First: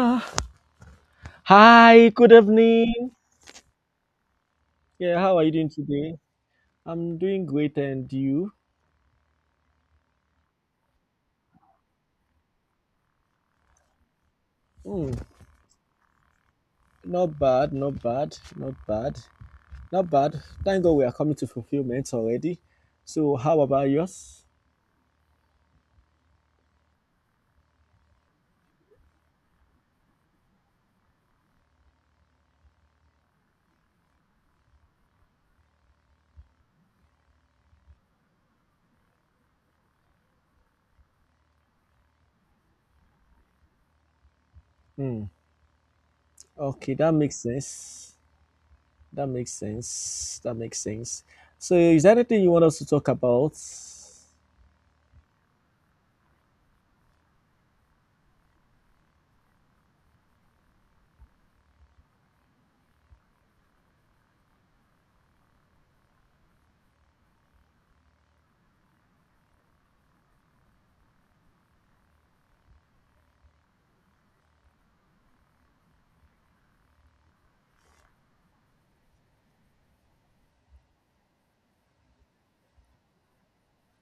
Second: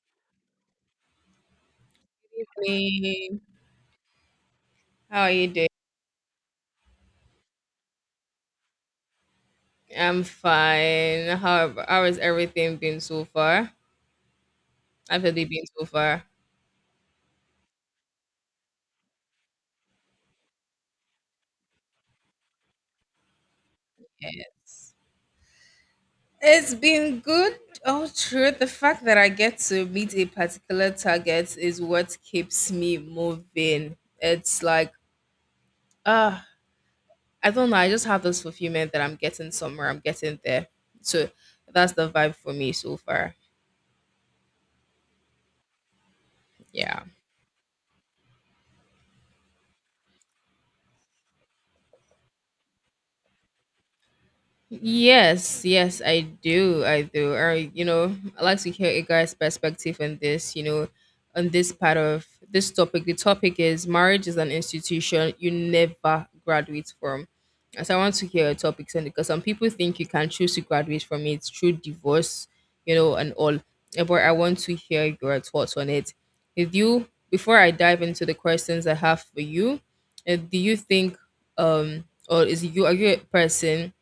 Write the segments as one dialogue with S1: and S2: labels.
S1: Ah, Hi, good evening.
S2: Morning.
S1: Yeah,
S2: How are
S1: how are
S2: you
S1: you doing
S2: doing?
S1: today? I'm doing great, and you?
S2: I'm fine. How has everything been so far?
S1: Hmm,
S2: How's it been so far?
S1: Not bad, not bad, not bad, not bad. Thank God we are coming to fulfillment already. So, how about yours?
S2: Yes. It's been good. Oh, true. The fact that I get to meet a particular target is what keeps me moving. It's like, ah, I don't know. I just have this fulfillment that I'm getting somewhere. I'm getting there. So that's the vibe for me so far.
S1: Hmm, okay,
S2: Yeah.
S1: that makes sense. That makes sense. That makes sense. So, is there anything you want us to talk about?
S2: Yes, yes, I do. I do. I, you know, I like to hear a guy's perspective on this, you know, on this part of this topic. The topic is marriage is an institution you never graduate from. And so I want to hear your topics on it because some people think you can choose to graduate from it through divorce, you know, and all. But I want to hear your thoughts on it. If you, before I dive into the questions I have for you, do you think, um, or is you are you a person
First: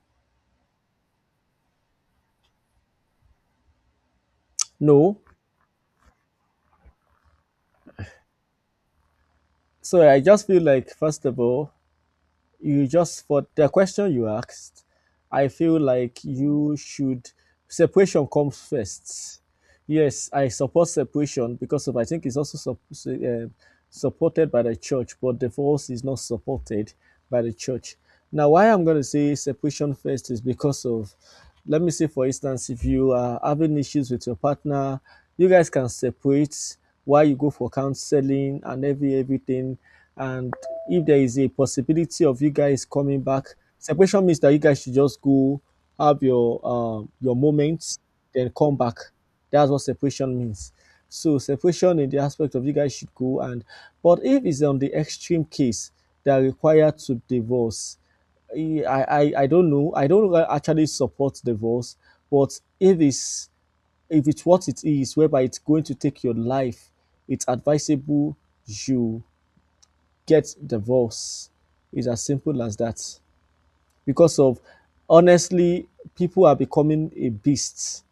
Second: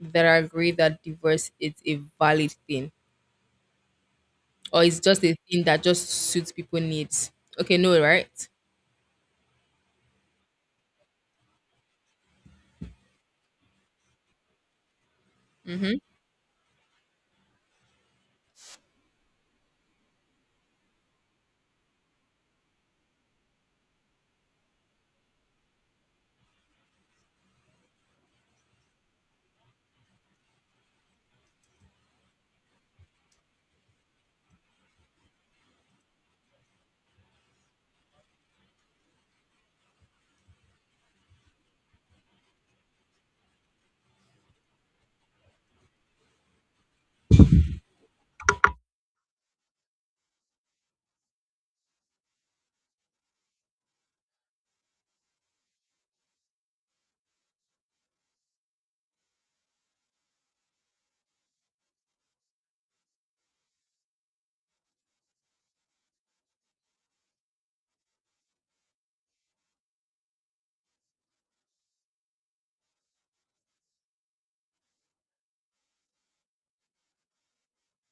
S2: that agree that divorce is a valid thing or it's
S1: No.
S2: just a thing that just suits people needs. Okay, no, right?
S1: So, I just feel like, first of all, you just for the question you asked, I feel
S2: Mm-hmm.
S1: like you should, separation comes first. Yes, I support separation because of, I think it's also supported by the church, but divorce is not supported by the church. Now why I'm going to say separation first is because of, let me say for instance, if you are having issues with your partner, you guys can separate while you go for counseling and everything. And if there is a possibility of you guys coming back, separation means that you guys should just go, have your moments, then come back. That's what separation means. So separation in the aspect of you guys should go, and but if it's on the extreme case that required to divorce, I don't know. I don't actually support divorce, but if it's what it is, whereby it's going to take your life, it's advisable you get divorced. It's as simple as that. Because of, honestly, people are becoming a beast.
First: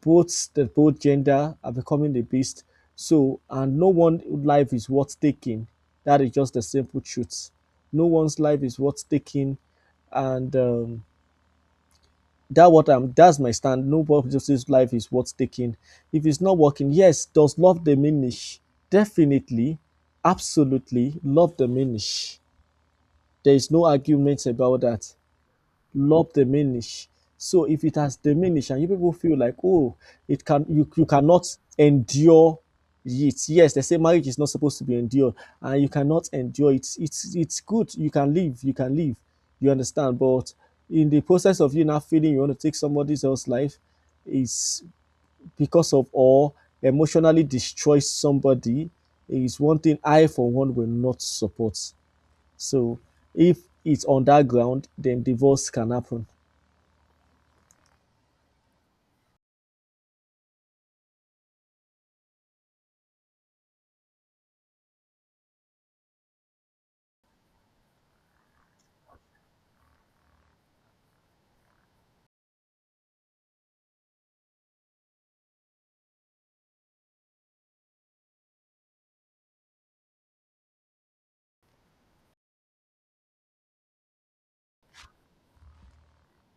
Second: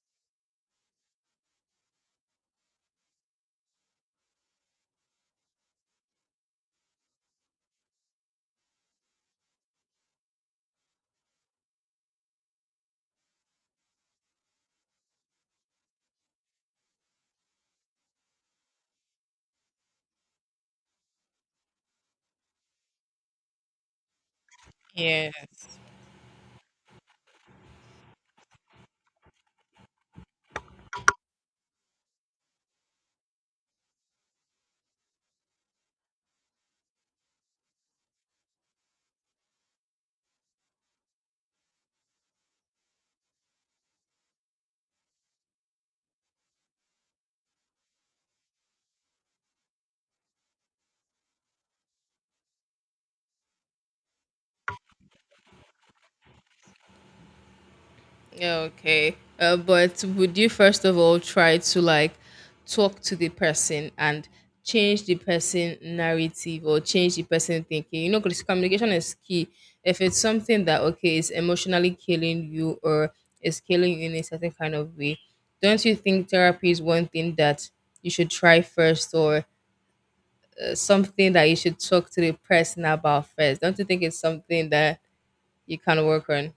S1: Both gender are becoming a beast. So and no one life is worth taking. That is just the simple truth. No one's life is worth taking, and that what I'm that's my stand. Nobody's life is worth taking. If it's not working, yes, does love diminish? Definitely, absolutely, love diminish, there is no argument about that.
S2: Yes.
S1: Love diminish. So if it has diminished and you people feel like, oh, you cannot endure it. Yes, they say marriage is not supposed to be endured, and you cannot endure it. It's good. You can live, you can live. You understand? But in the process of you not feeling you want to take somebody else's life, is because of or emotionally destroy somebody is one thing I for one will not support. So if it's on that ground, then divorce can happen.
S2: Okay. But would you first of all try to like talk to the person and change the person narrative or change the person thinking? You know, because communication is key. If it's something that okay is emotionally killing you or is killing you in a certain kind of way, don't you think therapy is one thing that you should try first or something that you should talk to the person about first? Don't you think it's something that you can work on?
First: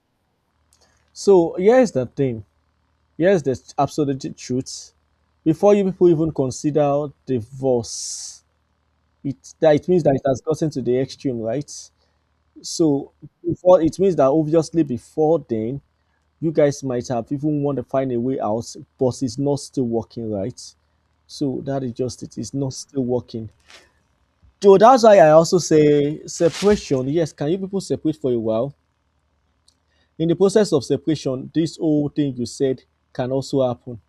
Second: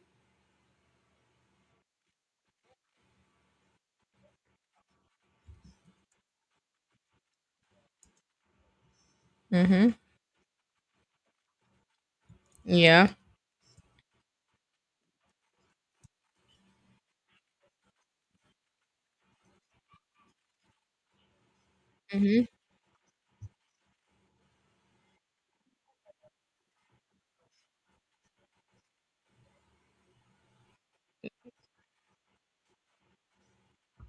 S1: So here's the thing. Here's the absolute truth. Before you people even consider divorce, it
S2: Mm-hmm.
S1: means that it has gotten to the extreme, right?
S2: Yeah.
S1: So before it means that obviously before then, you guys might have even want to find a way out, but it's not still working, right? So that is just it.
S2: Mm-hmm.
S1: It's not still working. So that's why I also say separation. Yes, can you people separate for a while? In the process of separation, this whole thing you said can also happen.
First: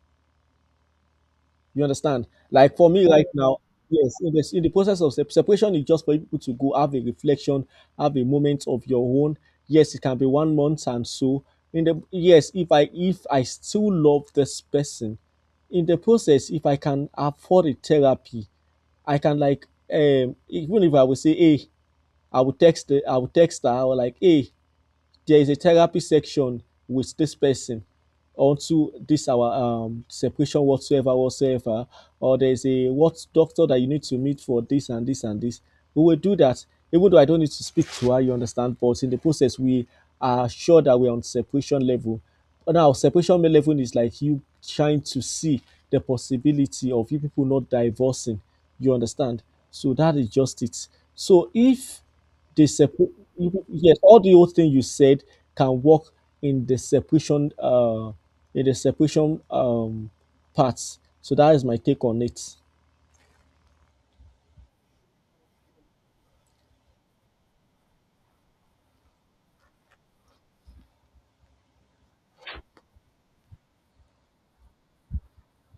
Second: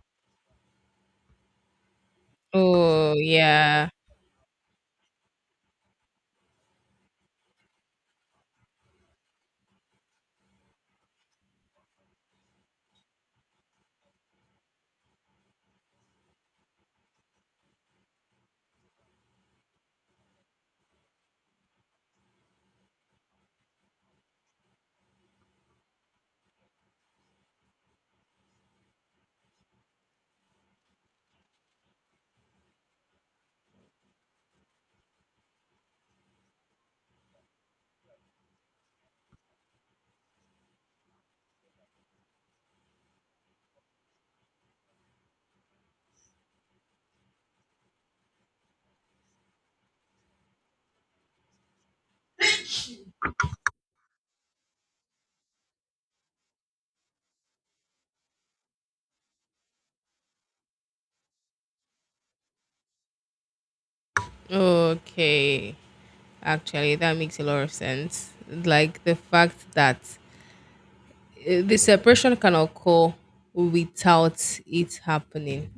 S1: You understand? Like for me
S2: Oh,
S1: right now,
S2: yeah.
S1: yes, in the process of separation is just for people to go have a reflection, have a moment of your own. Yes, it can be one month and so. In the yes, if I still love this person, in the process, if I can afford a therapy, I can like even if I would say, hey, I would text her, I would like, hey, there is a therapy section with this person onto this our separation whatsoever, or there's a what doctor that you need to meet for this and this and this, we will do that, even though I don't need to speak to her, you understand, but in the process we are sure that we're on separation level. Now separation level is like you trying to see the possibility of you people not divorcing, you understand. So that is just it. So if the sepa- yes, all the old things you said can work in the separation in the separation um parts. So that is my take on it.
S2: Okay. Actually, that makes a lot of sense. Like the fact that the separation can occur without it happening.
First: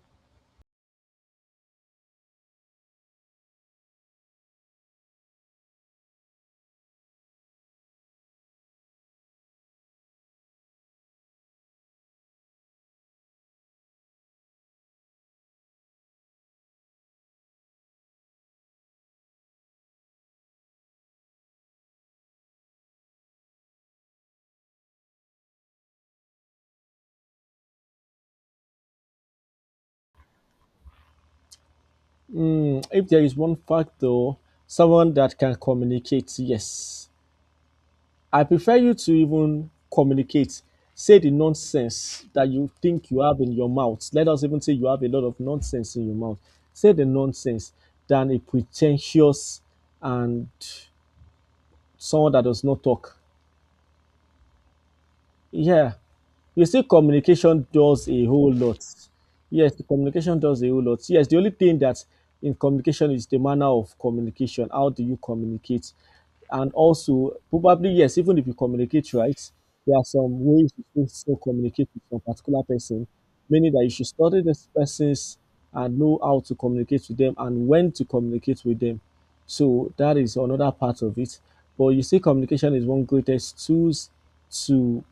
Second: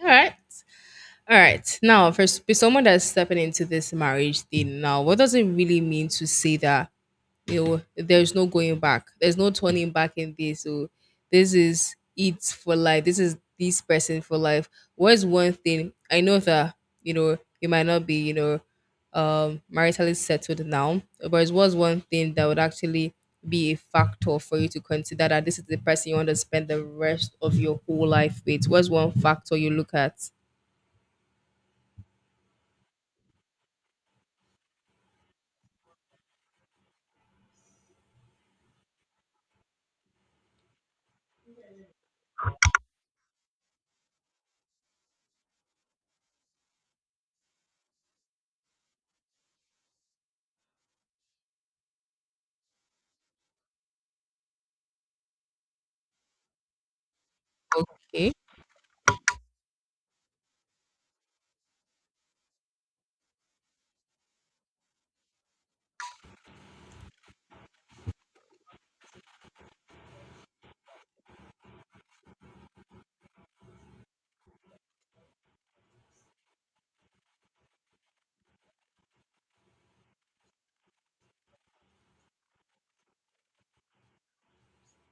S2: All right. All right. Now, for someone that's stepping into this marriage thing now, what does it really mean to say that, you know, there's no going back. There's no turning back in this. So this is it for life. This is this person for life. What is one thing? I know that, you know, you might not be, you know, maritally settled now, but it was one thing that would actually be a factor for you to consider that this is the person you want to spend the rest of your whole life with. What's one factor you look at?
S1: If there is one fact though, someone that can communicate, yes. I prefer you to even communicate. Say the nonsense that you think you have in your mouth. Let us even say you have a lot of nonsense in your mouth. Say the nonsense than a pretentious and someone that does not talk. Yeah. You see, communication does a
S2: Okay.
S1: whole lot. Yes, the communication does a whole lot. Yes, the only thing that in communication is the manner of communication. How do you communicate? And also, probably, yes, even if you communicate right, there are some ways you should still communicate with some particular person, meaning that you should study this person's and know how to communicate with them and when to communicate with them. So that is another part of it. But you see, communication is one greatest tools to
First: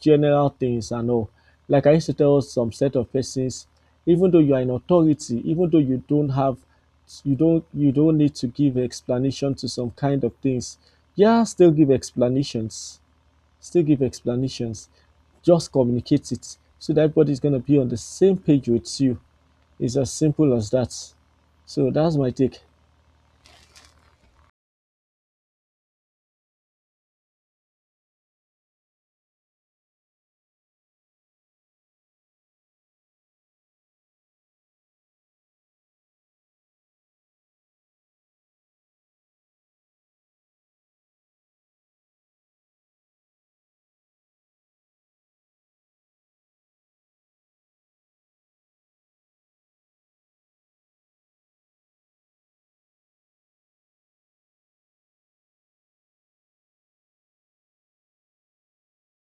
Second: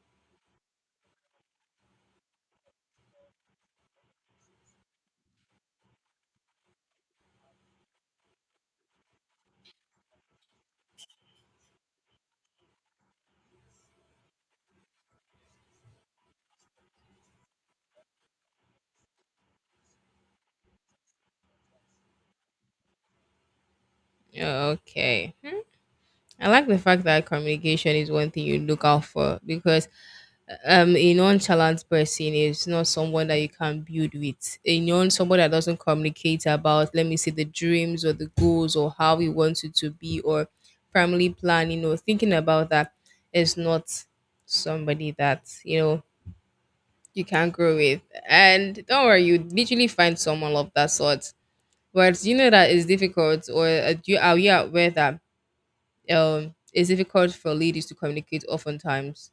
S1: general things and all. Like I used to tell some set of persons, even though you are in authority, even though you don't have you don't need to give explanation to some kind of things. Yeah, still give explanations. Still give explanations. Just communicate it so that everybody's gonna be on the same page with you. It's as simple as that. So that's my take.
S2: Okay. I like the fact that communication is one thing you look out for because a nonchalant person is not someone that you can build with. A non somebody that doesn't communicate about, let me say, the dreams or the goals or how we want it to be or family planning or thinking about that is not somebody that, you know, you can grow with. And don't worry, you literally find someone of that sort. But you know that it's difficult or do you are you aware that it's difficult for ladies to communicate oftentimes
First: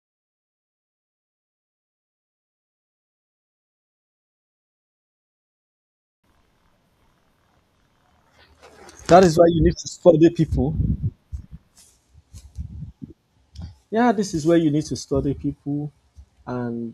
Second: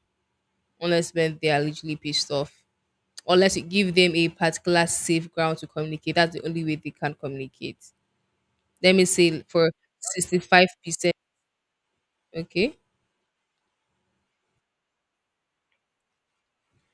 S2: unless when they are literally pissed off, unless you give them a particular safe ground to communicate. That's the only way they can communicate. Let me
S1: That is
S2: say
S1: why you
S2: for
S1: need to study people.
S2: 65%. Okay.
S1: Yeah, this is where you need to study people, and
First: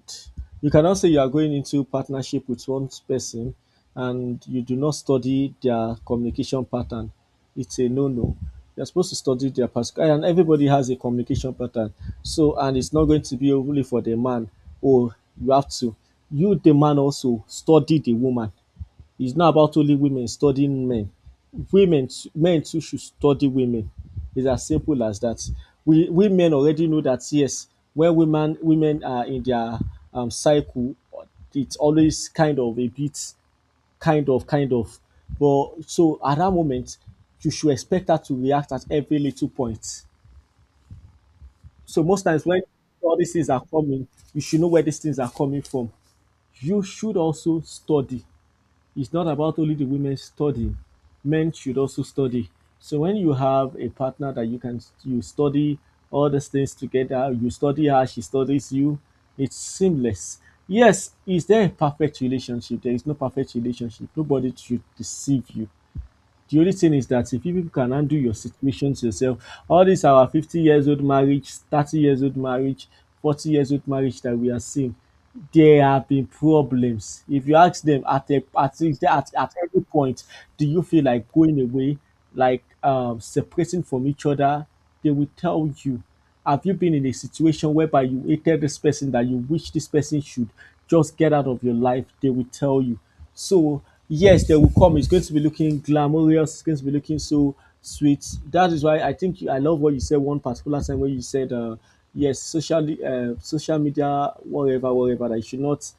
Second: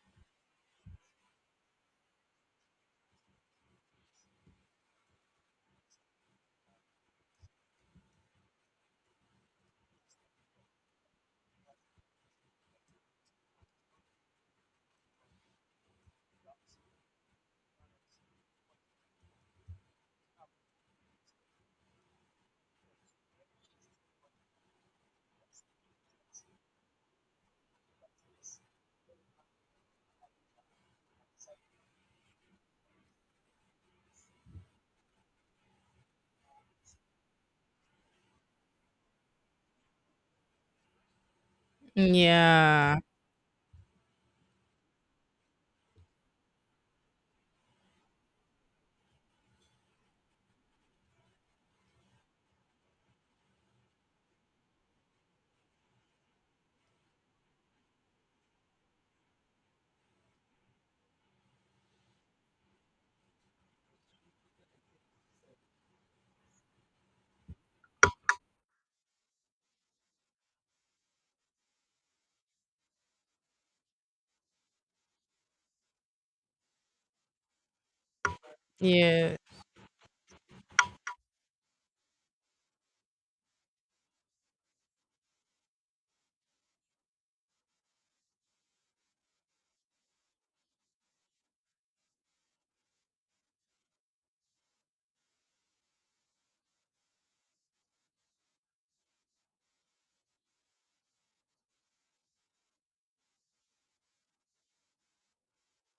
S1: you cannot say you are going into partnership with one person and you do not study their communication pattern. It's a no-no. You're supposed to study their Pascal, and everybody has a communication pattern. So, and it's not going to be only for the man. Oh, you have to. You, the man, also study the woman. It's not about only women studying men. Women too men too should study women. It's as simple as that. We men already know that yes, when women are in their cycle, it's always kind of a bit kind of but so at that moment you should expect her to react at every little point. So most times when
S2: Yeah.
S1: all these things are coming, you should know where these things are coming from. You should also study, it's not about only the women studying. Men should also study. So when you have a partner that you study all these things together, you study her, she studies you, it's seamless. Yes, is there a perfect relationship? There is no perfect relationship. Nobody should deceive you. The only thing is that if you people can undo your situations yourself, all these our 50 years old marriage, 30 years old marriage, 40 years old marriage that we are seeing, there have been problems. If you ask them at a, at,
S2: Yeah.
S1: at every point, do you feel like going away, like separating from each other? They will tell you. Have you been in a situation whereby you hated this person that you wish this person should just get out of your life? They will tell you. So, yes, they will come. It's going to be looking glamorous, it's going to be looking so sweet. That is why I love what you said one particular time when you said, yes, social media, that you should not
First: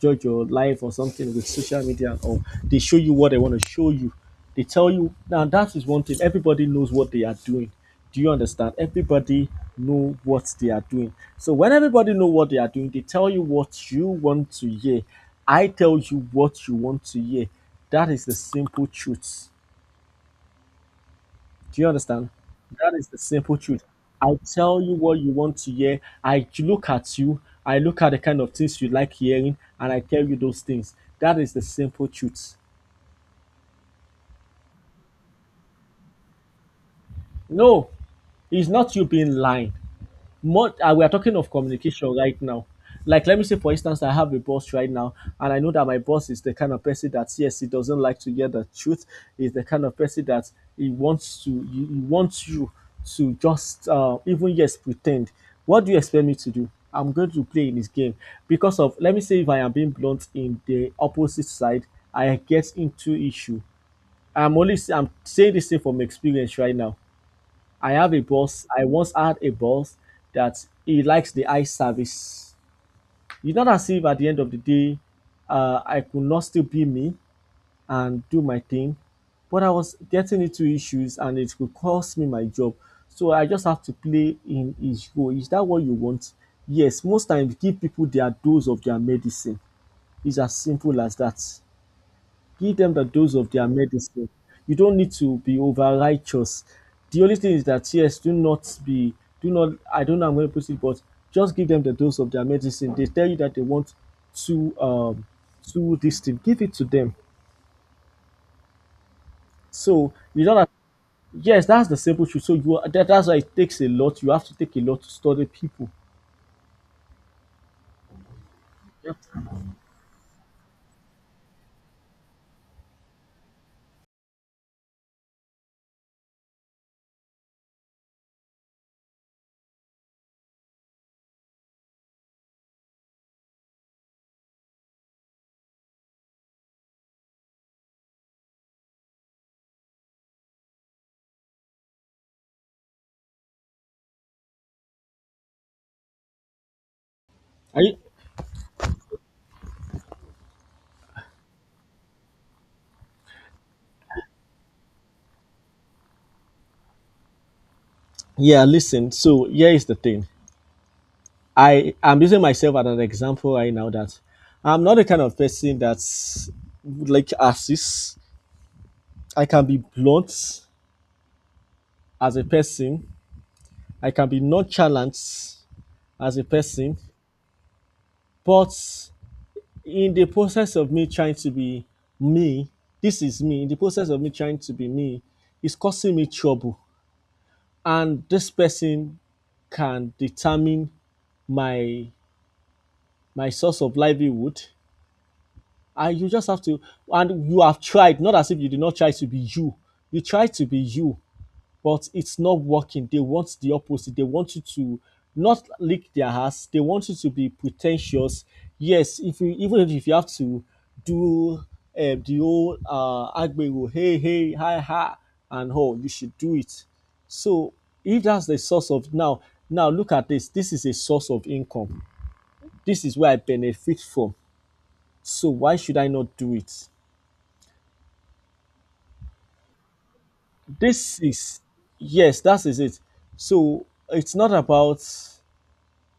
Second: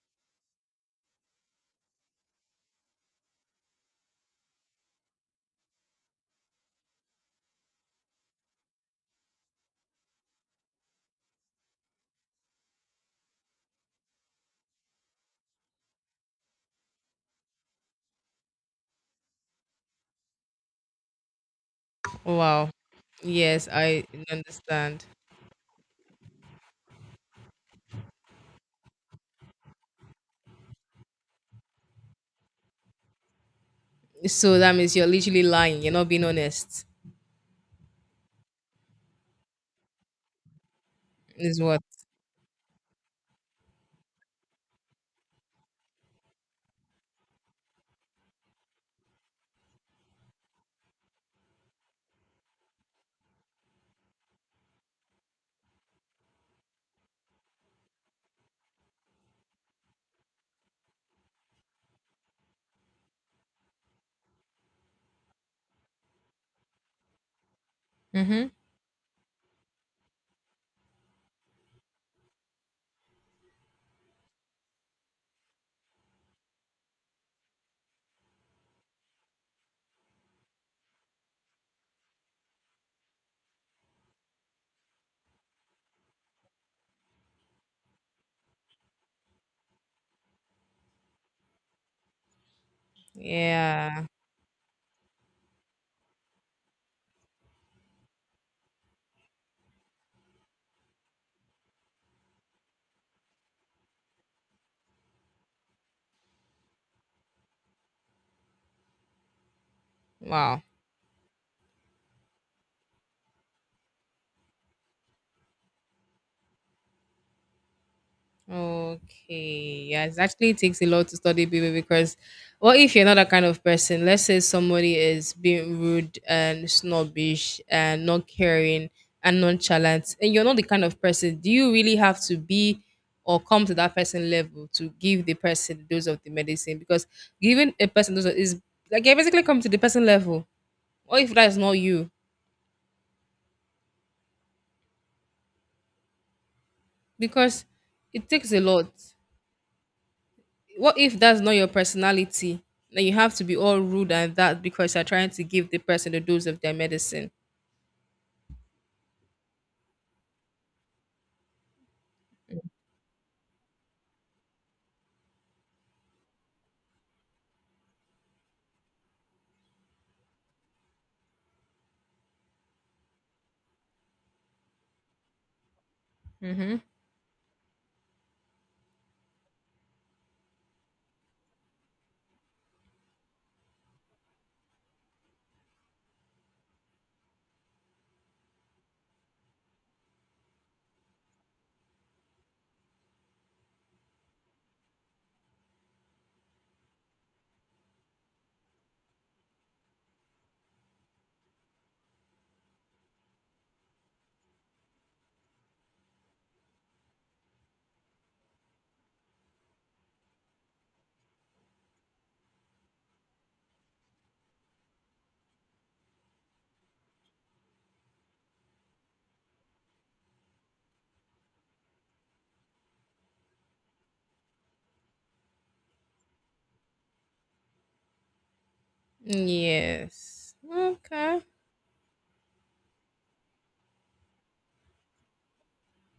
S1: judge your life or something with social media and all. They show you what they want to show you. They tell you, now that is one thing. Everybody knows what they are doing. Do you understand? Everybody know what they are doing. So when everybody know what they are doing, they tell you what you want to hear. I tell you what you want to hear. That is the simple truth. Do you understand?
S2: Wow.
S1: That is the simple
S2: Yes,
S1: truth.
S2: I
S1: I tell you
S2: understand.
S1: what you want to hear. I look at you. I look at the kind of things you like hearing, and I tell you those things. That is the simple truth.
S2: So that means you're literally lying. You're not being honest,
S1: No, it's not you being lying. Much We are talking of
S2: is what.
S1: communication right now. Like let me say for instance, I have a boss right now, and I know that my boss is the kind of person that, yes, he doesn't like to hear the truth. He's the kind of person that he wants you to just even yes pretend. What do you expect me to do? I'm going to play in his game, because of, let me say if I am being blunt in the opposite side, I get into issue. I'm saying this thing from experience right now. I have a
S2: Mm-hmm.
S1: boss. I once had a boss that he likes the eye service. It's not as if at the end of the day, I could not still be me and do my thing, but I was getting into issues and it could cost me my job. So I just have to play in his role. Is that what you want? Yes, most times give people their dose of their medicine. It's as simple as that, give them the dose of their
S2: Yeah.
S1: medicine. You don't need to be over righteous. The only thing is that, yes, do not be, do not, I don't know I'm going to put it, but just give them the dose of their medicine. They tell you that they want to um to this thing, give it to them. So you don't
S2: Wow.
S1: have, yes, that's the simple truth. So you are, that's why it takes a lot. You have to take a lot to study people. Yep.
S2: Okay. Yeah, it actually takes a lot to study people because well, if you're not that kind of person, let's say somebody is being rude and snobbish and not caring and nonchalant, and you're not the kind of person, do you really have to be or come to that person level to give the person dose of the medicine? Because giving a person dose of- is like you basically come to the person level. Or if that's not you, because
S1: Are you,
S2: it takes a lot. What if that's not your personality? Then you have to be all rude and that because you're trying to give the person the dose of their medicine.
S1: yeah, listen. So here is the thing. I am using myself as an example right now that I'm not the kind of person that would like to assist. I can be blunt as a person. I can be nonchalant as a
S2: Mm-hmm.
S1: person. But in the process of me trying to be me, this is me. In the process of me trying to be me, it's causing me trouble. And this person can determine my my source of livelihood, and you just have to, and you have tried, not as if you did not try to be you. You try to be you, but it's not working. They want the opposite. They want you to not lick their ass. They want you to be pretentious. Yes, if you, even if you have to do the old agbero hey hey hi ha and all, you should do it. So if that's the source of, now look at this is a source of income. This is where I benefit from, so why should I not do it?
S2: Yes.
S1: This
S2: Okay.
S1: is, yes, that is it. So it's not about,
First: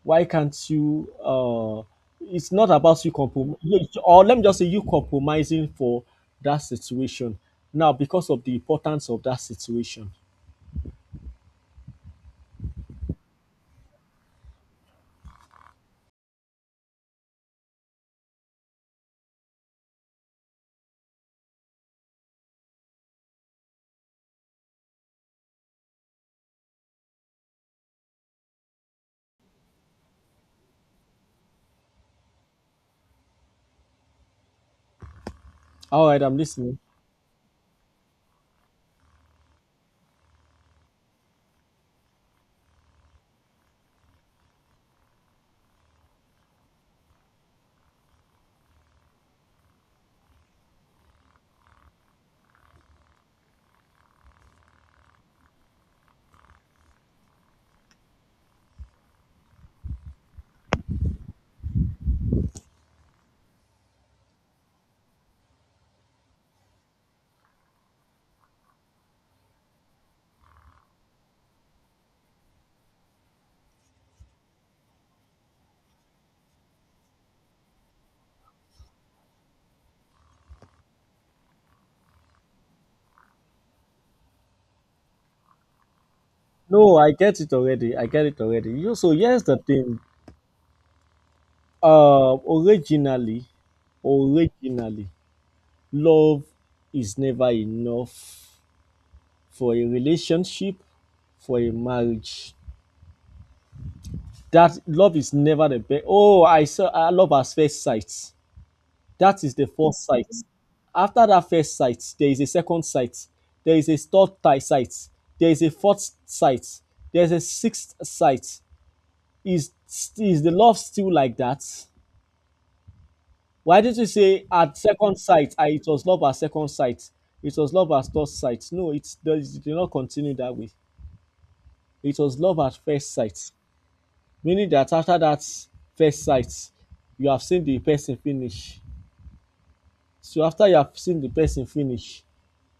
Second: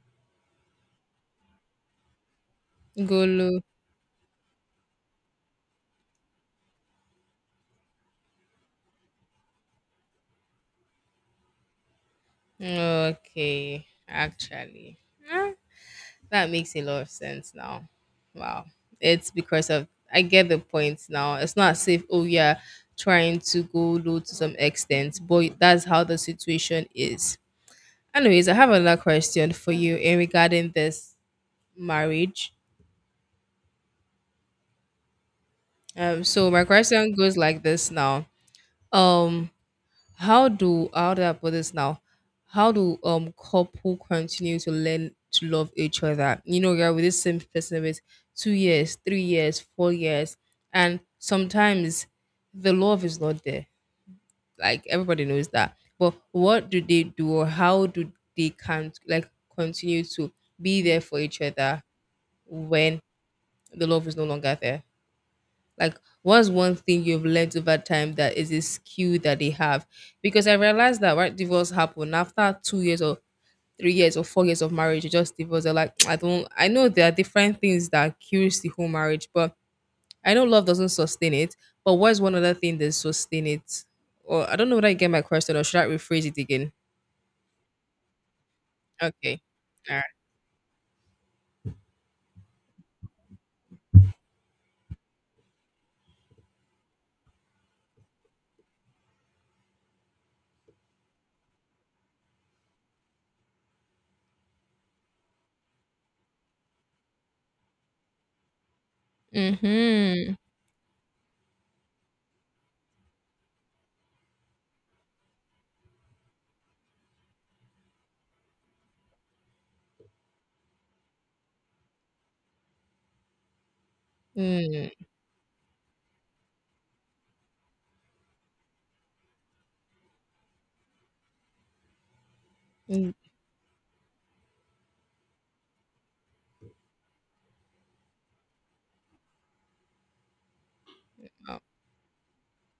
S1: why can't you it's not about you
S2: Golo.
S1: compromise, or let me just say you compromising for that situation now because of the importance of that situation.
S2: Okay. Actually, huh? That makes a lot of sense now. Wow. It's because of, I get the point now. It's not safe. Oh, yeah. Trying to go low to some extent, but that's how the situation is. Anyways, I have another question for you in regarding this marriage.
S1: All right, I'm
S2: So my
S1: listening.
S2: question goes like this now. Um, how do I put this now? How do couple continue to learn to love each other? You know, you're with the same person with 2 years, 3 years, 4 years, and sometimes the love is not there. Like everybody knows that. But what do they do or how do they can like continue to be there for each other when the love is no longer there? Like, what's one thing you've learned over time that is a skill that they have? Because I realized that when divorce happen after 2 years or 3 years or 4 years of marriage, you just divorce. They're like, I don't, I know there are different things that kills the whole marriage, but I know love doesn't sustain it. But what's one other thing that sustain it? Or I don't know whether I get my question or should I rephrase it again?
S1: No, I get it already. I get it already. You know, so
S2: Okay.
S1: here's the
S2: All
S1: thing.
S2: right.
S1: Originally, originally love is never enough for a relationship, for a marriage. That love is never the best. Oh, I love at first sight. That is the first sight.
S2: Mm-hmm.
S1: After that first sight, there is a second sight. There is a third sight. There is a fourth sight. There is a sixth sight. Is is the love still like that? Why did you say at
S2: Mm.
S1: second sight? It was love at second sight. It was love at first sight. No, it did not continue that way. It was love at first
S2: Mm.
S1: sight, meaning that after that first sight you have seen the person finish. So after you have seen the
S2: Oh.
S1: person finish,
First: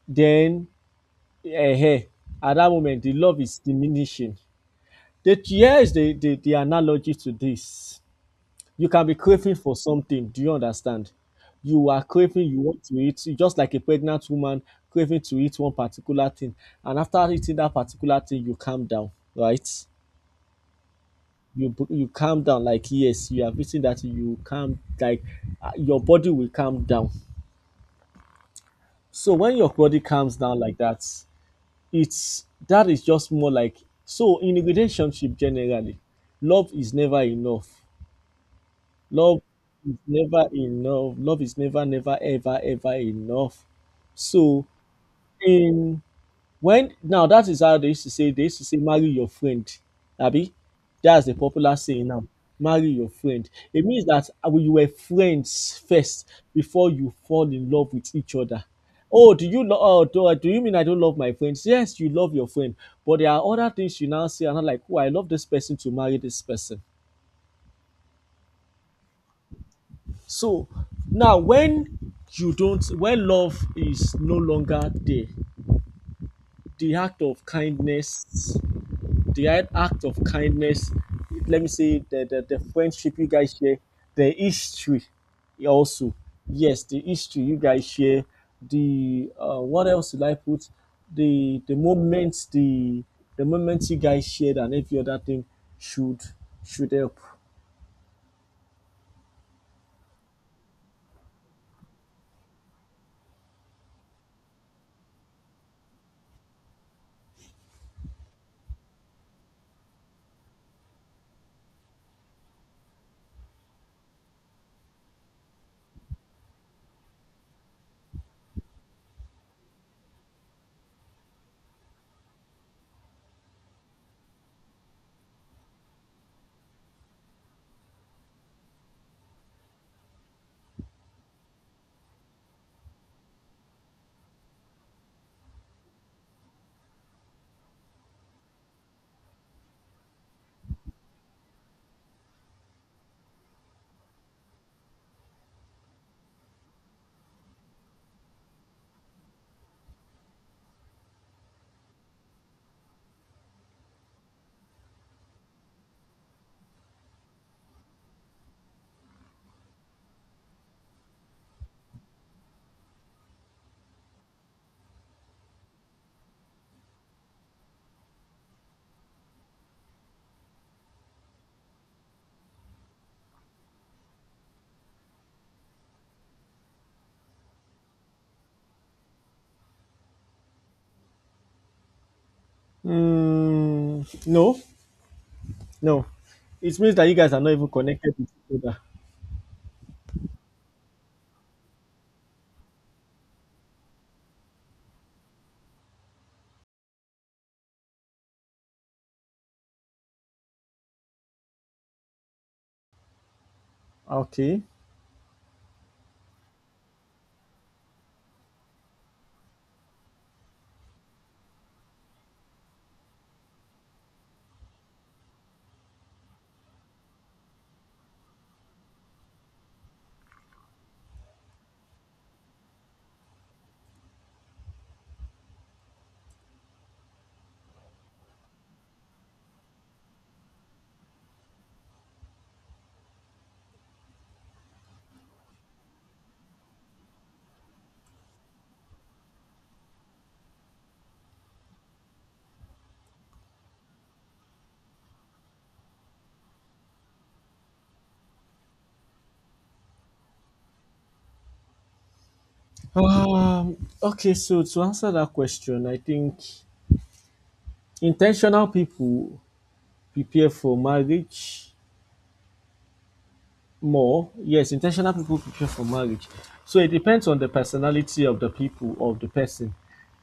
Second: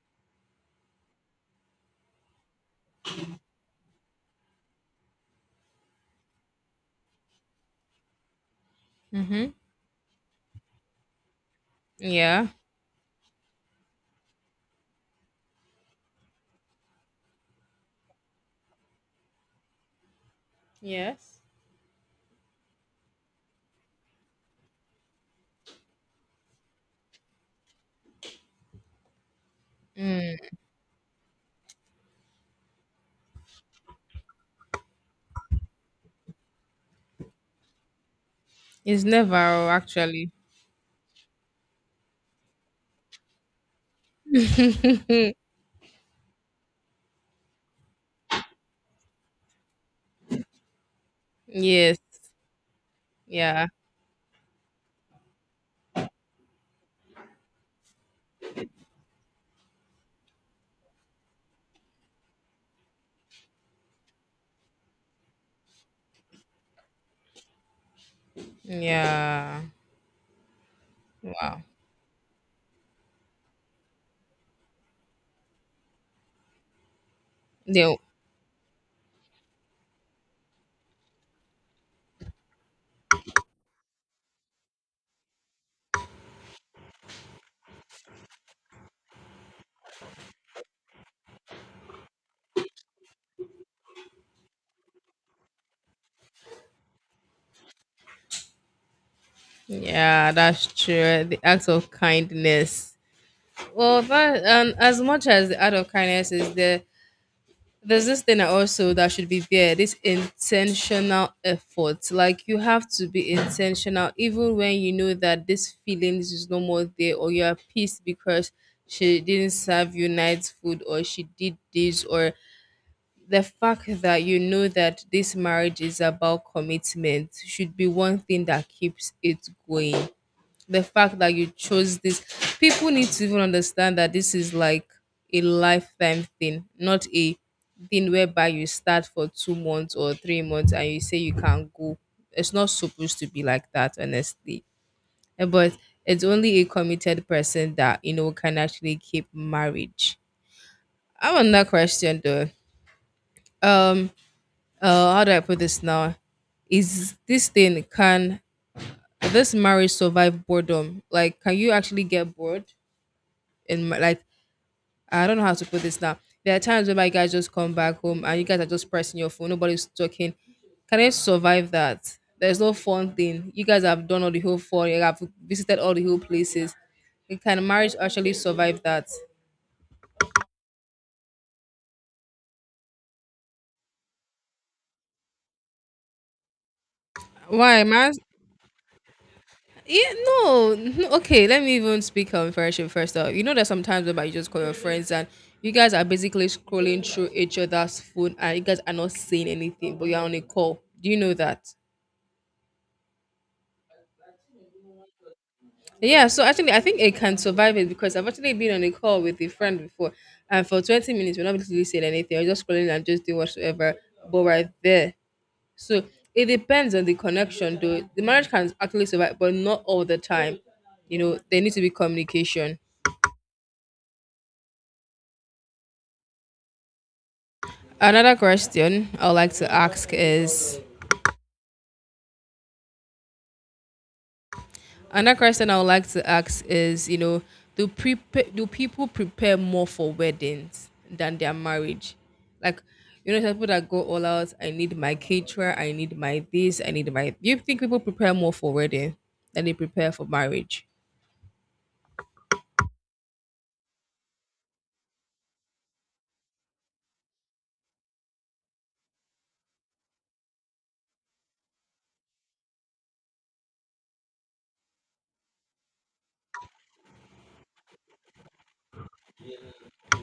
S1: then um at that moment the love is diminishing. The here is the analogy to this. You can be
S2: Mm-hmm.
S1: craving for something, do you understand? You are craving,
S2: Yeah.
S1: you want to eat, just like a pregnant woman craving to eat one particular thing. And after eating that particular thing, you calm down, right?
S2: Yes.
S1: You calm down like, yes, you have eaten that thing, you calm, like, your body will calm down. So when your body calms
S2: Mm.
S1: down like that, it's that is just more like, so in a relationship generally, love is never enough.
S2: It's never,
S1: Love
S2: oh,
S1: is
S2: actually.
S1: never enough. Love is never, never, ever, ever enough. So in When now, that is how they used to say, marry your friend, abi? That's the popular
S2: Yes.
S1: saying now. Marry your friend.
S2: Yeah.
S1: It means that, you were friends first before you fall in love with each other. Oh, do you love? Oh, do you mean I don't love my friends? Yes, you love your friend, but there are other things you now say, and I'm like, oh, I love this person, to marry this person.
S2: Yeah.
S1: So now,
S2: Wow.
S1: when you don't, when love is no longer there, the act of
S2: They,
S1: kindness, the act of kindness, let me say, the friendship you guys share, the history also. Yes, the history you guys share, the, what else did I put? The moments, the moments you guys shared, and every other thing should should help.
S2: yeah, that's true. The act of kindness. Well, that and as much as the act of kindness is there, there's this thing also that should be there. This intentional effort. Like you have to be intentional, even when you know that this feelings is no more there, or you are pissed because she didn't serve you night food, or she did this, or the fact that you know that this marriage is about commitment should be one thing that keeps it going. The fact that you chose this, people need to even understand that this is like a lifetime thing, not a thing whereby you start for 2 months or 3 months and you say you can't go. It's not supposed to be like that, honestly. But it's only a committed person that you know can actually keep marriage. I have another question though. Um, how do I put this now? Is this thing can this marriage survive boredom? Like, can you actually get bored? And like, I don't know how to put this now. There are times when my guys just come back home and you guys are just pressing your phone, nobody's talking. Can I survive that? There's no fun thing. You guys have done all the whole fun. You have visited all the whole places. Can marriage actually survive that?
S1: Mm, no, no. It means that you guys are not even
S2: Why,
S1: connected
S2: man?
S1: with each other.
S2: Yeah, no. No, okay, let me even speak on friendship first. Though. You know that sometimes whereby you just call your friends and you guys are basically scrolling through each other's phone and you guys are not saying anything, but you're on a call. Do you know that?
S1: Okay.
S2: Yeah, so actually I think it can survive it because I've actually been on a call with a friend before and for 20 minutes we're not really saying anything, we're just scrolling and just doing whatsoever, but right there. So it depends on the connection though. The marriage can actually survive, but not all the time. You know, there needs to be communication. Another question I would like to ask is another question I would like to ask is, you know, do people prepare more for weddings than their marriage? Like, you know, some people that go all out. I need my caterer. I need my this. I need my. Do you think people prepare more for wedding than they prepare for marriage?
S1: Um, okay, so to answer that question, I think intentional people prepare for marriage more. Yes, intentional people prepare for marriage. So it depends on the personality of the people of the person,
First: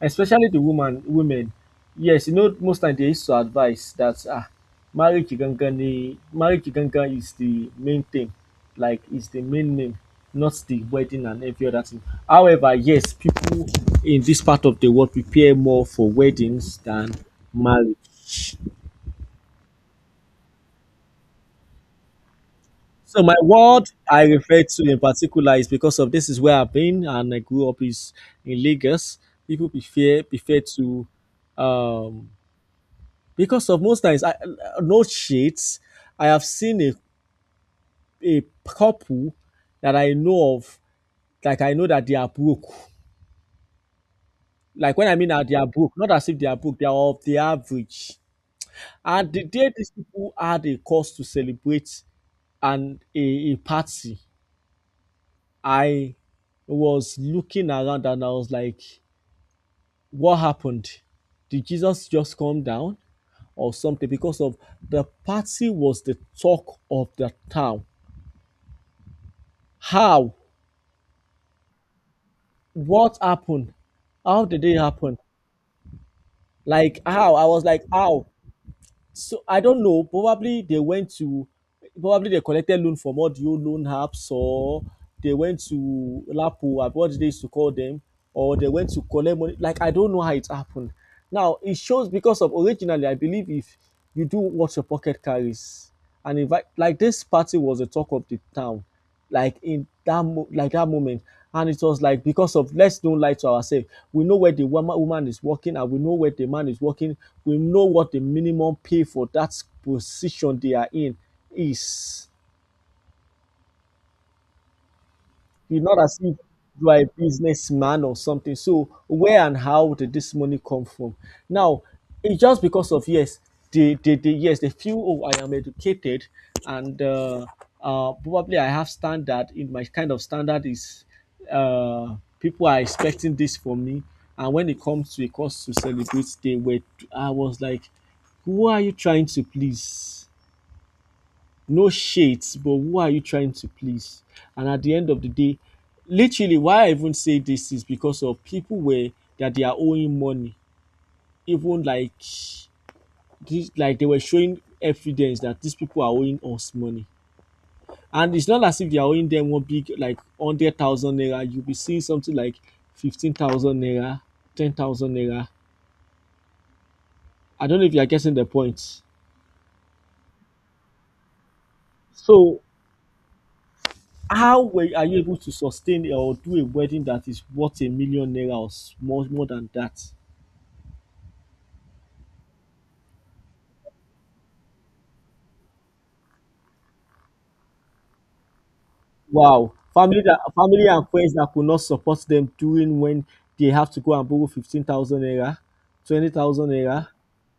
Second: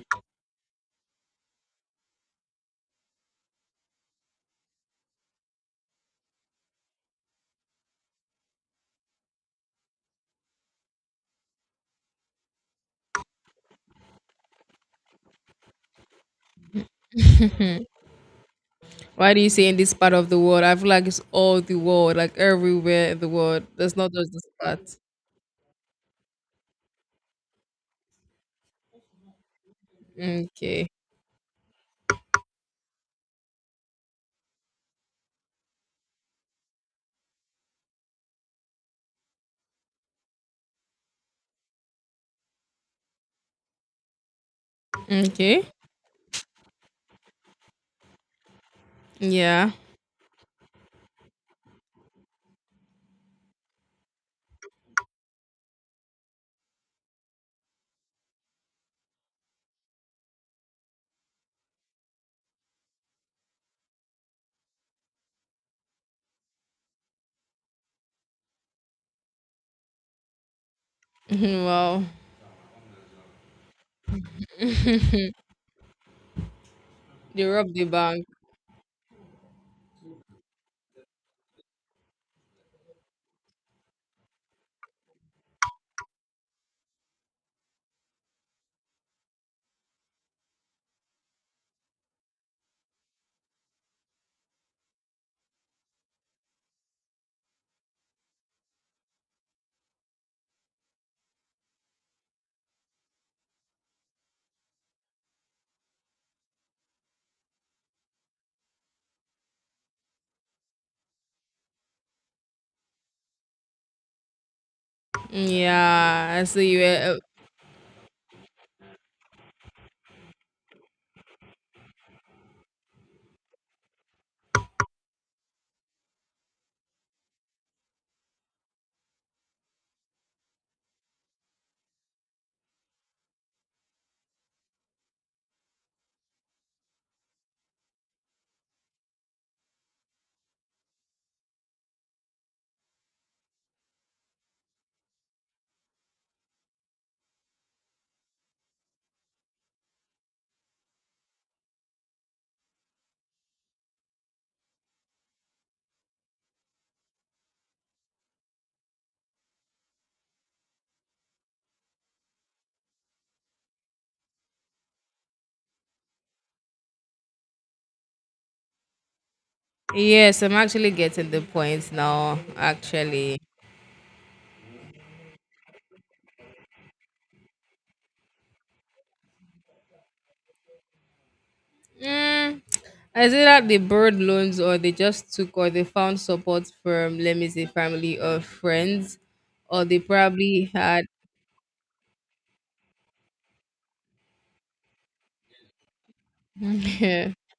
S1: especially the woman women. Yes, you know, most time they used to advise that, marriage gangan, the marriage gangan is the main thing, like it's the main name, not the wedding and every other thing. However, yes, people in this part of the world prepare more for weddings than marriage.
S2: Why do you say in this part of the world? I feel like it's all the world, like everywhere in
S1: So
S2: the
S1: my
S2: world.
S1: world
S2: There's not
S1: I
S2: just this
S1: refer to
S2: part.
S1: in particular is because of this is where I've been and I grew up is in Lagos. People prefer
S2: Okay.
S1: to, um because of most times I, no shades. I have seen a couple that I know of, like I know that they are broke. Like when I mean that they
S2: Okay.
S1: are broke, not as if they are broke, they are of the average. And the
S2: Yeah.
S1: day these people had a cause to celebrate and a party, I was looking around and I was like, what happened? Did Jesus just come down or something? Because of the party was the talk of the town. How?
S2: Wow.
S1: What happened? How did it happen? Like how? I
S2: They
S1: was
S2: robbed
S1: like,
S2: the
S1: how?
S2: bank.
S1: So I don't know. Probably they collected loan from all the old loan apps, or they went to Lapo, what they used to call them, or they went to collect money. Like I don't know how it happened. Now it shows because of originally I believe, if you do what your pocket carries, and invite, like this party was the talk of the town, like in that moment and it was like, because of let's don't lie to ourselves, we know where the woman is working, and we know where the man is working. We know what the minimum pay for that position they are in is. It's not as if
S2: Yeah, so you
S1: you are a
S2: were.
S1: businessman or something. So where and how did this money come from? Now, it's just because, of yes, they, yes, they feel, oh, I am educated and, probably I have standard. In my kind of standard is, people are expecting this from me. And when it comes to a, comes to celebrate, they were, I was like, who are you trying to please? No shades, but who are you trying to please? And at the end of the day, literally, why I even say this is because of people were, that they are owing money, even like this, like they were showing evidence that these people are owing us money. And it's not as if they are owing them one big, like, 100,000 naira. You'll be seeing something like 15,000 naira, 10,000 naira. I don't know if you are getting the point.
S2: Yes, I'm actually getting the point now.
S1: So
S2: Actually,
S1: how were are you able to sustain or do a wedding that is worth a million naira, or more than that?
S2: mm, is it that they borrowed loans or they just took or they found support from, let me say, family or friends,
S1: Wow.
S2: or they
S1: Family that
S2: probably
S1: family
S2: had.
S1: and friends that could not support them during, when they have to go and borrow 15,000 naira, 20,000 naira.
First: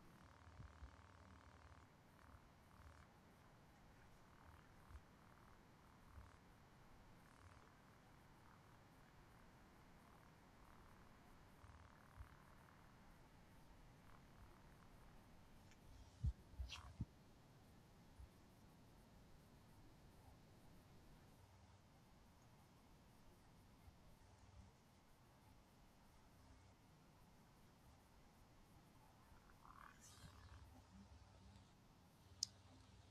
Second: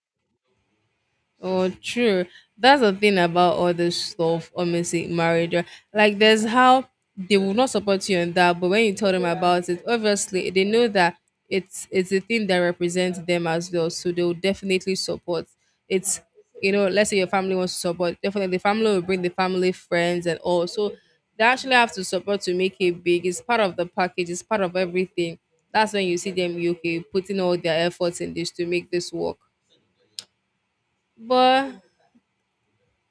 S2: Oh, true. That's the thing about all this stuff on missing marriage. Right? Like, there's how they will not support you on that, but when you tell them about it, obviously they know that it's a thing that represents them as well, so they will definitely support. It's, you know, let's say your family wants to support, definitely the family will bring the family friends and all. So they actually have to support to make it big. It's part of the package. It's part of everything. That's when you see them UK putting all their efforts in this to make this work. But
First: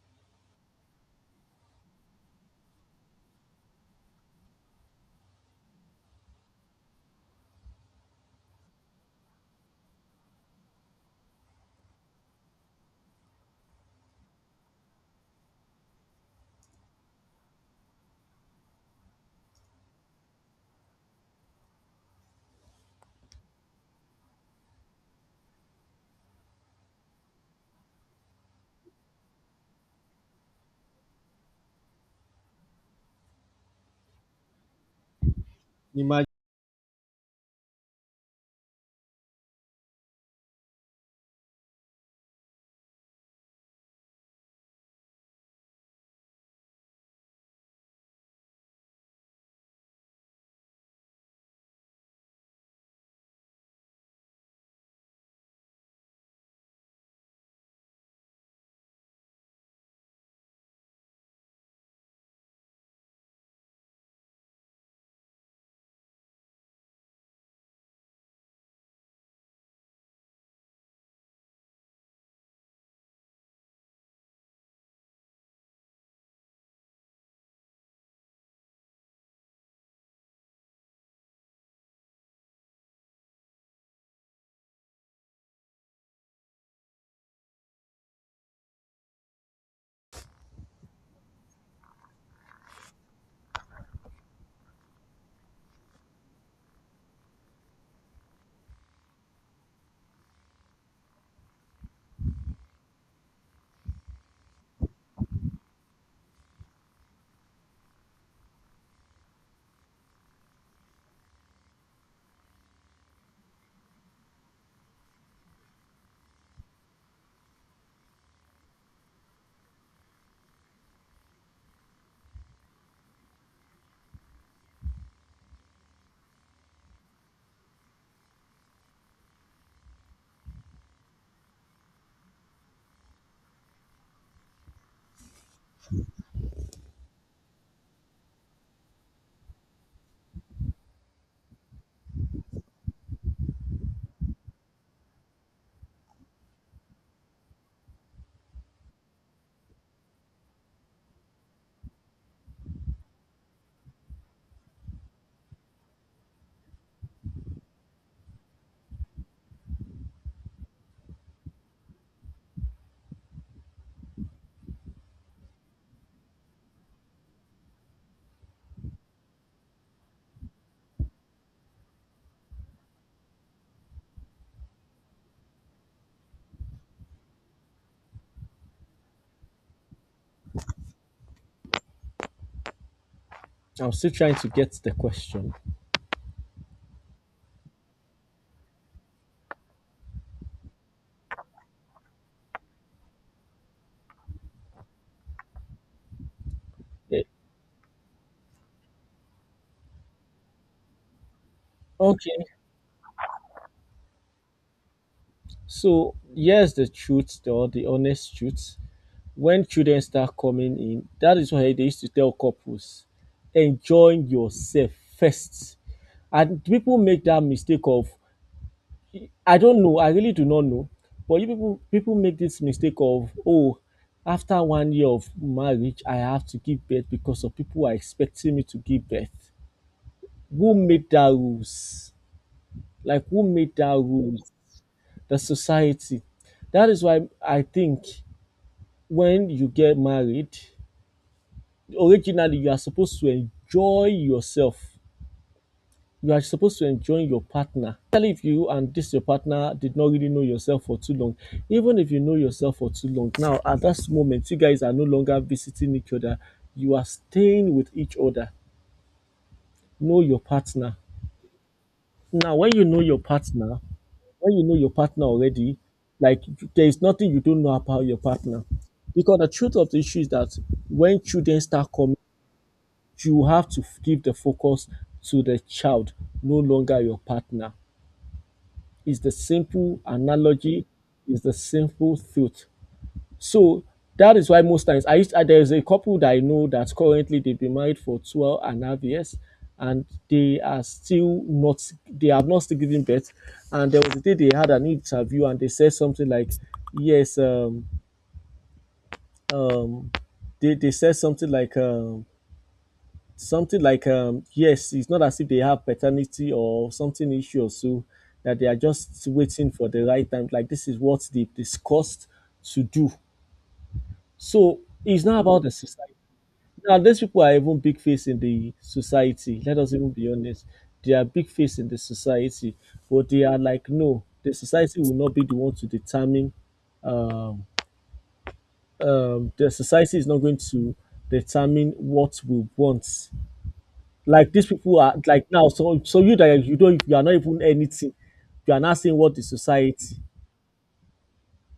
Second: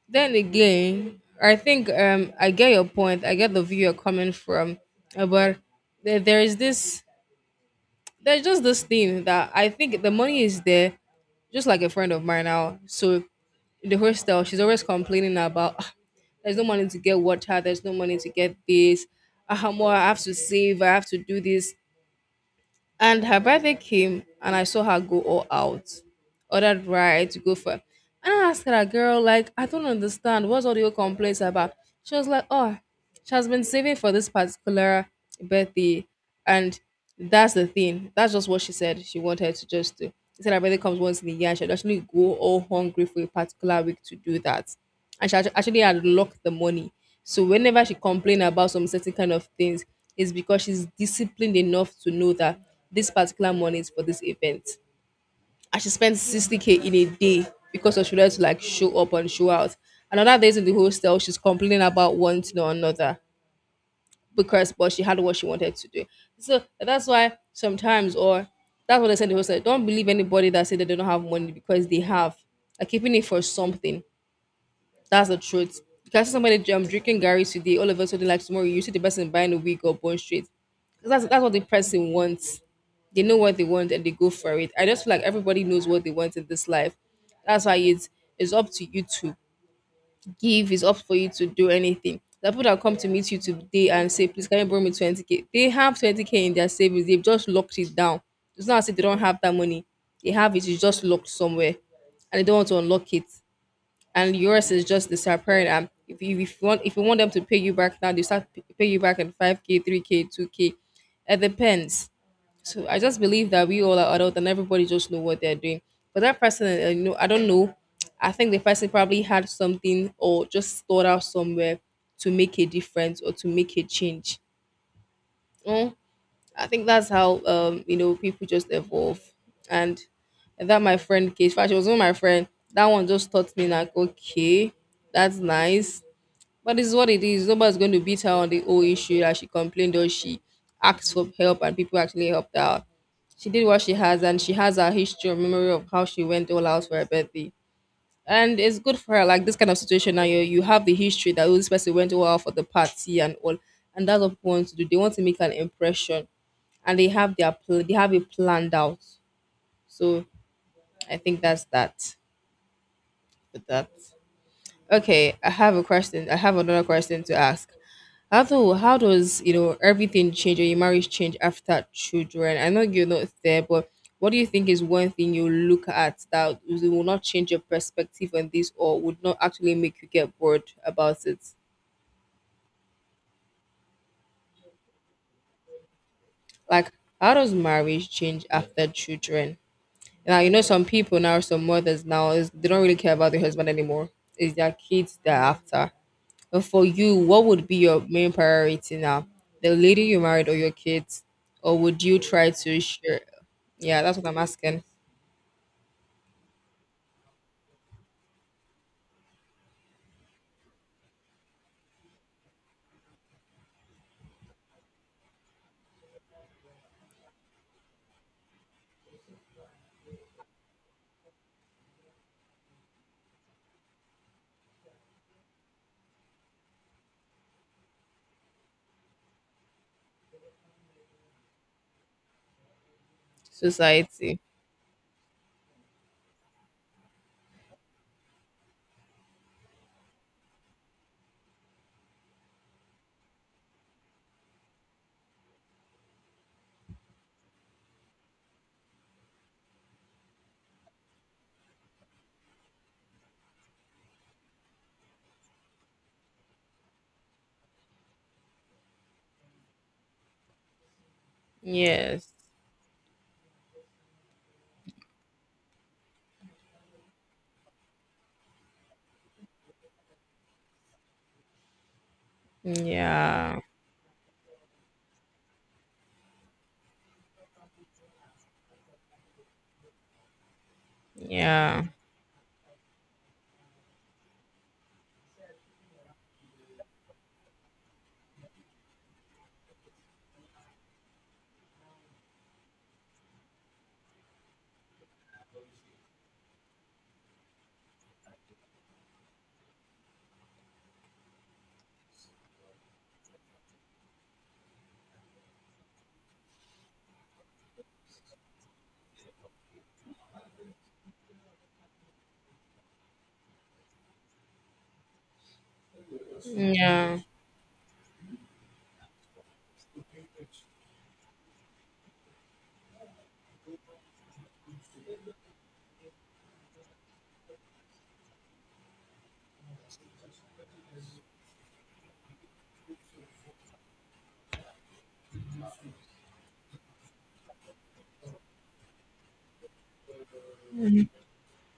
S2: then again, I think I get your point. I get the view you're coming from, but there is this there's just this thing that I think the money is there. Just like a friend of mine now, so in the hostel, she's always complaining about, "Ah, there's no money to get water, there's no money to get this. Ah, more I have to save, I have to do this." And her birthday came, and I saw her go all out or that ride to go for. And I asked her, "Girl, like, I don't understand. What's all your complaints about?" She was like, oh, she has been saving for this particular birthday.
S1: Imagine.
S2: And that's the thing. That's just what she said she wanted to just do. She said her birthday comes once in a year. She'd actually go all hungry for a particular week to do that. And she actually unlocked the money. So whenever she complained about some certain kind of things, it's because she's disciplined enough to know that this particular money is for this event. I should spend 60K in a day because I should have to like show up and show out. And other days in the hostel, she's complaining about one thing or another because but she had what she wanted to do. So that's why sometimes or that's what I said in the hostel. Don't believe anybody that say that they don't have money because they have. Like keeping it for something. That's the truth. Because somebody drinking Gary today, all of a sudden, like tomorrow, you see the person buying a wig or bun straight. 'Cause that's what the person wants. They know what they want and they go for it. I just feel like everybody knows what they want in this life. That's why it's up to you to give, it's up for you to do anything. The people that come to meet you today and say, "Please, can you bring me 20K?" They have 20K in their savings. They've just locked it down. It's not as if they don't have that money. They have it, it's just locked somewhere and they don't want to unlock it, and yours is just the separate. If you want them to pay you back now, they start pay you back at five k, three k, two k. It depends. So I just believe that we all are adult and everybody just know what they're doing. But that person, I don't know. I think the person probably had something or just thought out somewhere to make a difference or to make a change. Mm, I think that's how people just evolve, and that my friend case. In fact, she was not my friend. That one just taught me like, okay, that's nice, but it's what it is. Nobody's going to beat her on the whole issue that she complained or she asked for help, and people actually helped her out. She did what she has, and she has her history or memory of how she went all out for her birthday, and it's good for her. Like this kind of situation now, you have the history that, oh, this person went well for the party and all, and that's what people want to do. They want to make an impression and they have their they have it planned out. So I think that's that. With that, okay, I have a question. I have another question to ask. How does you know everything change, or your marriage change after children? I know you're not there, but what do you think is one thing you look at that will not change your perspective on this or would not actually make you get bored about it?
S1: I'm still trying to get the question.
S2: Like, how does marriage change after children? Now you know, some people now, some mothers now is they don't really care about their husband anymore. It's their kids they're after. But for you,
S1: Eh,
S2: what would be your main priority now? The lady you married or your kids? Or would you
S1: okay.
S2: try to share? Yeah, that's what I'm asking.
S1: So here's the truth, or the honest truth. When children start coming in, that is why they used to tell couples, enjoy yourself first, and people make that mistake of, I don't know, I really do not know, but you people make this mistake of, oh, after 1 year of marriage I have to give birth because of people are expecting me to give birth. Who made that rules? Like who made that
S2: Society.
S1: rules? The society. That is why I think, when you get married, originally you are supposed to enjoy yourself, you are supposed to enjoy your partner. Especially if you and this your partner did not really know yourself for too long. Even if you know yourself for too long, now at that moment, you guys are no longer visiting each other. You are staying with each other. Know your partner.
S2: Yes.
S1: Now, when you know your partner, when you know your partner already, like, there is nothing you don't know about your partner. Because the truth of the issue is that when children start coming, you
S2: Yeah.
S1: have to give the focus to the child, no longer your partner. Is the simple analogy, is the
S2: Yeah.
S1: simple truth. So that is why most times there's a couple that I know that currently they've been married for 12 and a half years, and they are still not, they have not still given birth. And there was a day they had an interview and they said something like, yes, um they said something like, yes, it's not as if they have paternity or something issue or so, that they are just waiting for the right time. Like this is what they discussed to do. So it's not about the society. Now
S2: Yeah.
S1: these people are even big face in the society. Let us even be honest. They are big face in the society, but they are like, no, the society will not be the one to determine, um, the society is not going to determine what we want. Like these people are like, now so you, that you don't, you are not even anything, you are not saying what the society,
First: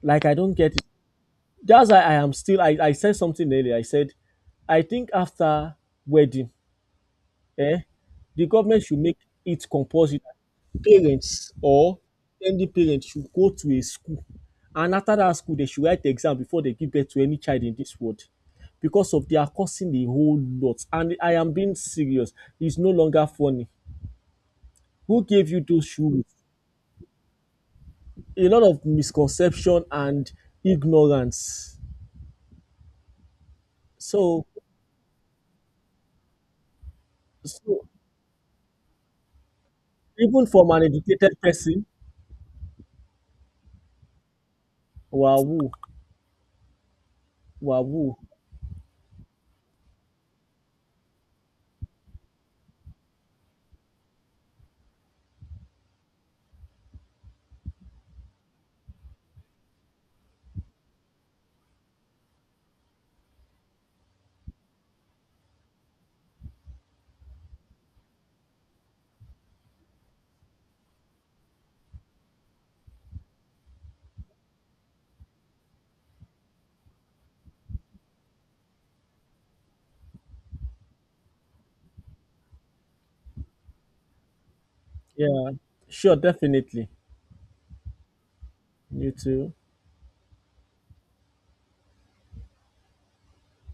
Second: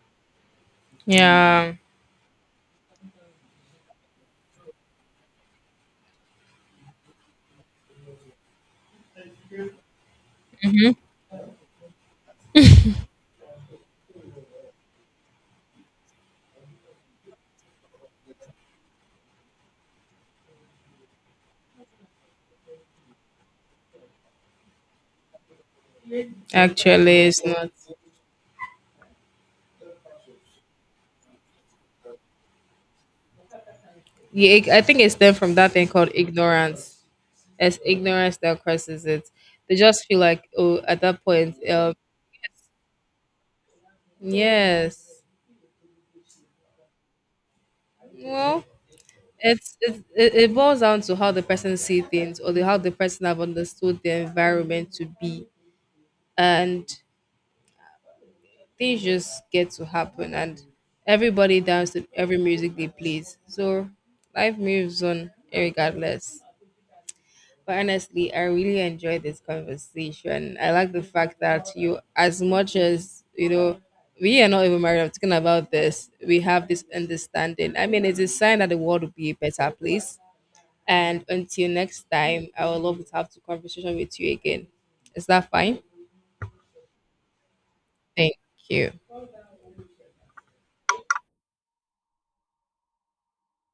S1: like I don't get it.
S2: Yeah.
S1: That's why I am still, I said something earlier, I said I think after wedding, eh the government should make it compulsory that parents, or any parents, should go to a school, and after that school they should write the exam before they give birth to any child in this world, because of they are causing a whole lot, and I am being serious, it's no longer funny. Who gave you those shoes?
S2: Actually, it's not.
S1: A lot of misconception and ignorance. So,
S2: Yeah, it- I think it's stemmed from that thing called ignorance. It's
S1: so,
S2: ignorance that causes it. They just feel
S1: even
S2: like,
S1: from
S2: oh,
S1: an
S2: at that
S1: educated
S2: point,
S1: person,
S2: yes.
S1: wow, wow,
S2: Well, it it boils down to how the person see things, or the, how the person have understood the environment to be, and things just get to happen, and everybody dance to every music they plays. So life moves on regardless. But honestly, I really enjoyed this conversation. I like the fact that you, as much as you know, we are not even married. I'm talking about this. We have this understanding. I mean, it's a sign that the world will be a better place. And until next time, I would love to have the conversation with you again. Is that
S1: yeah,
S2: fine?
S1: sure, definitely.
S2: Thank you.
S1: You too.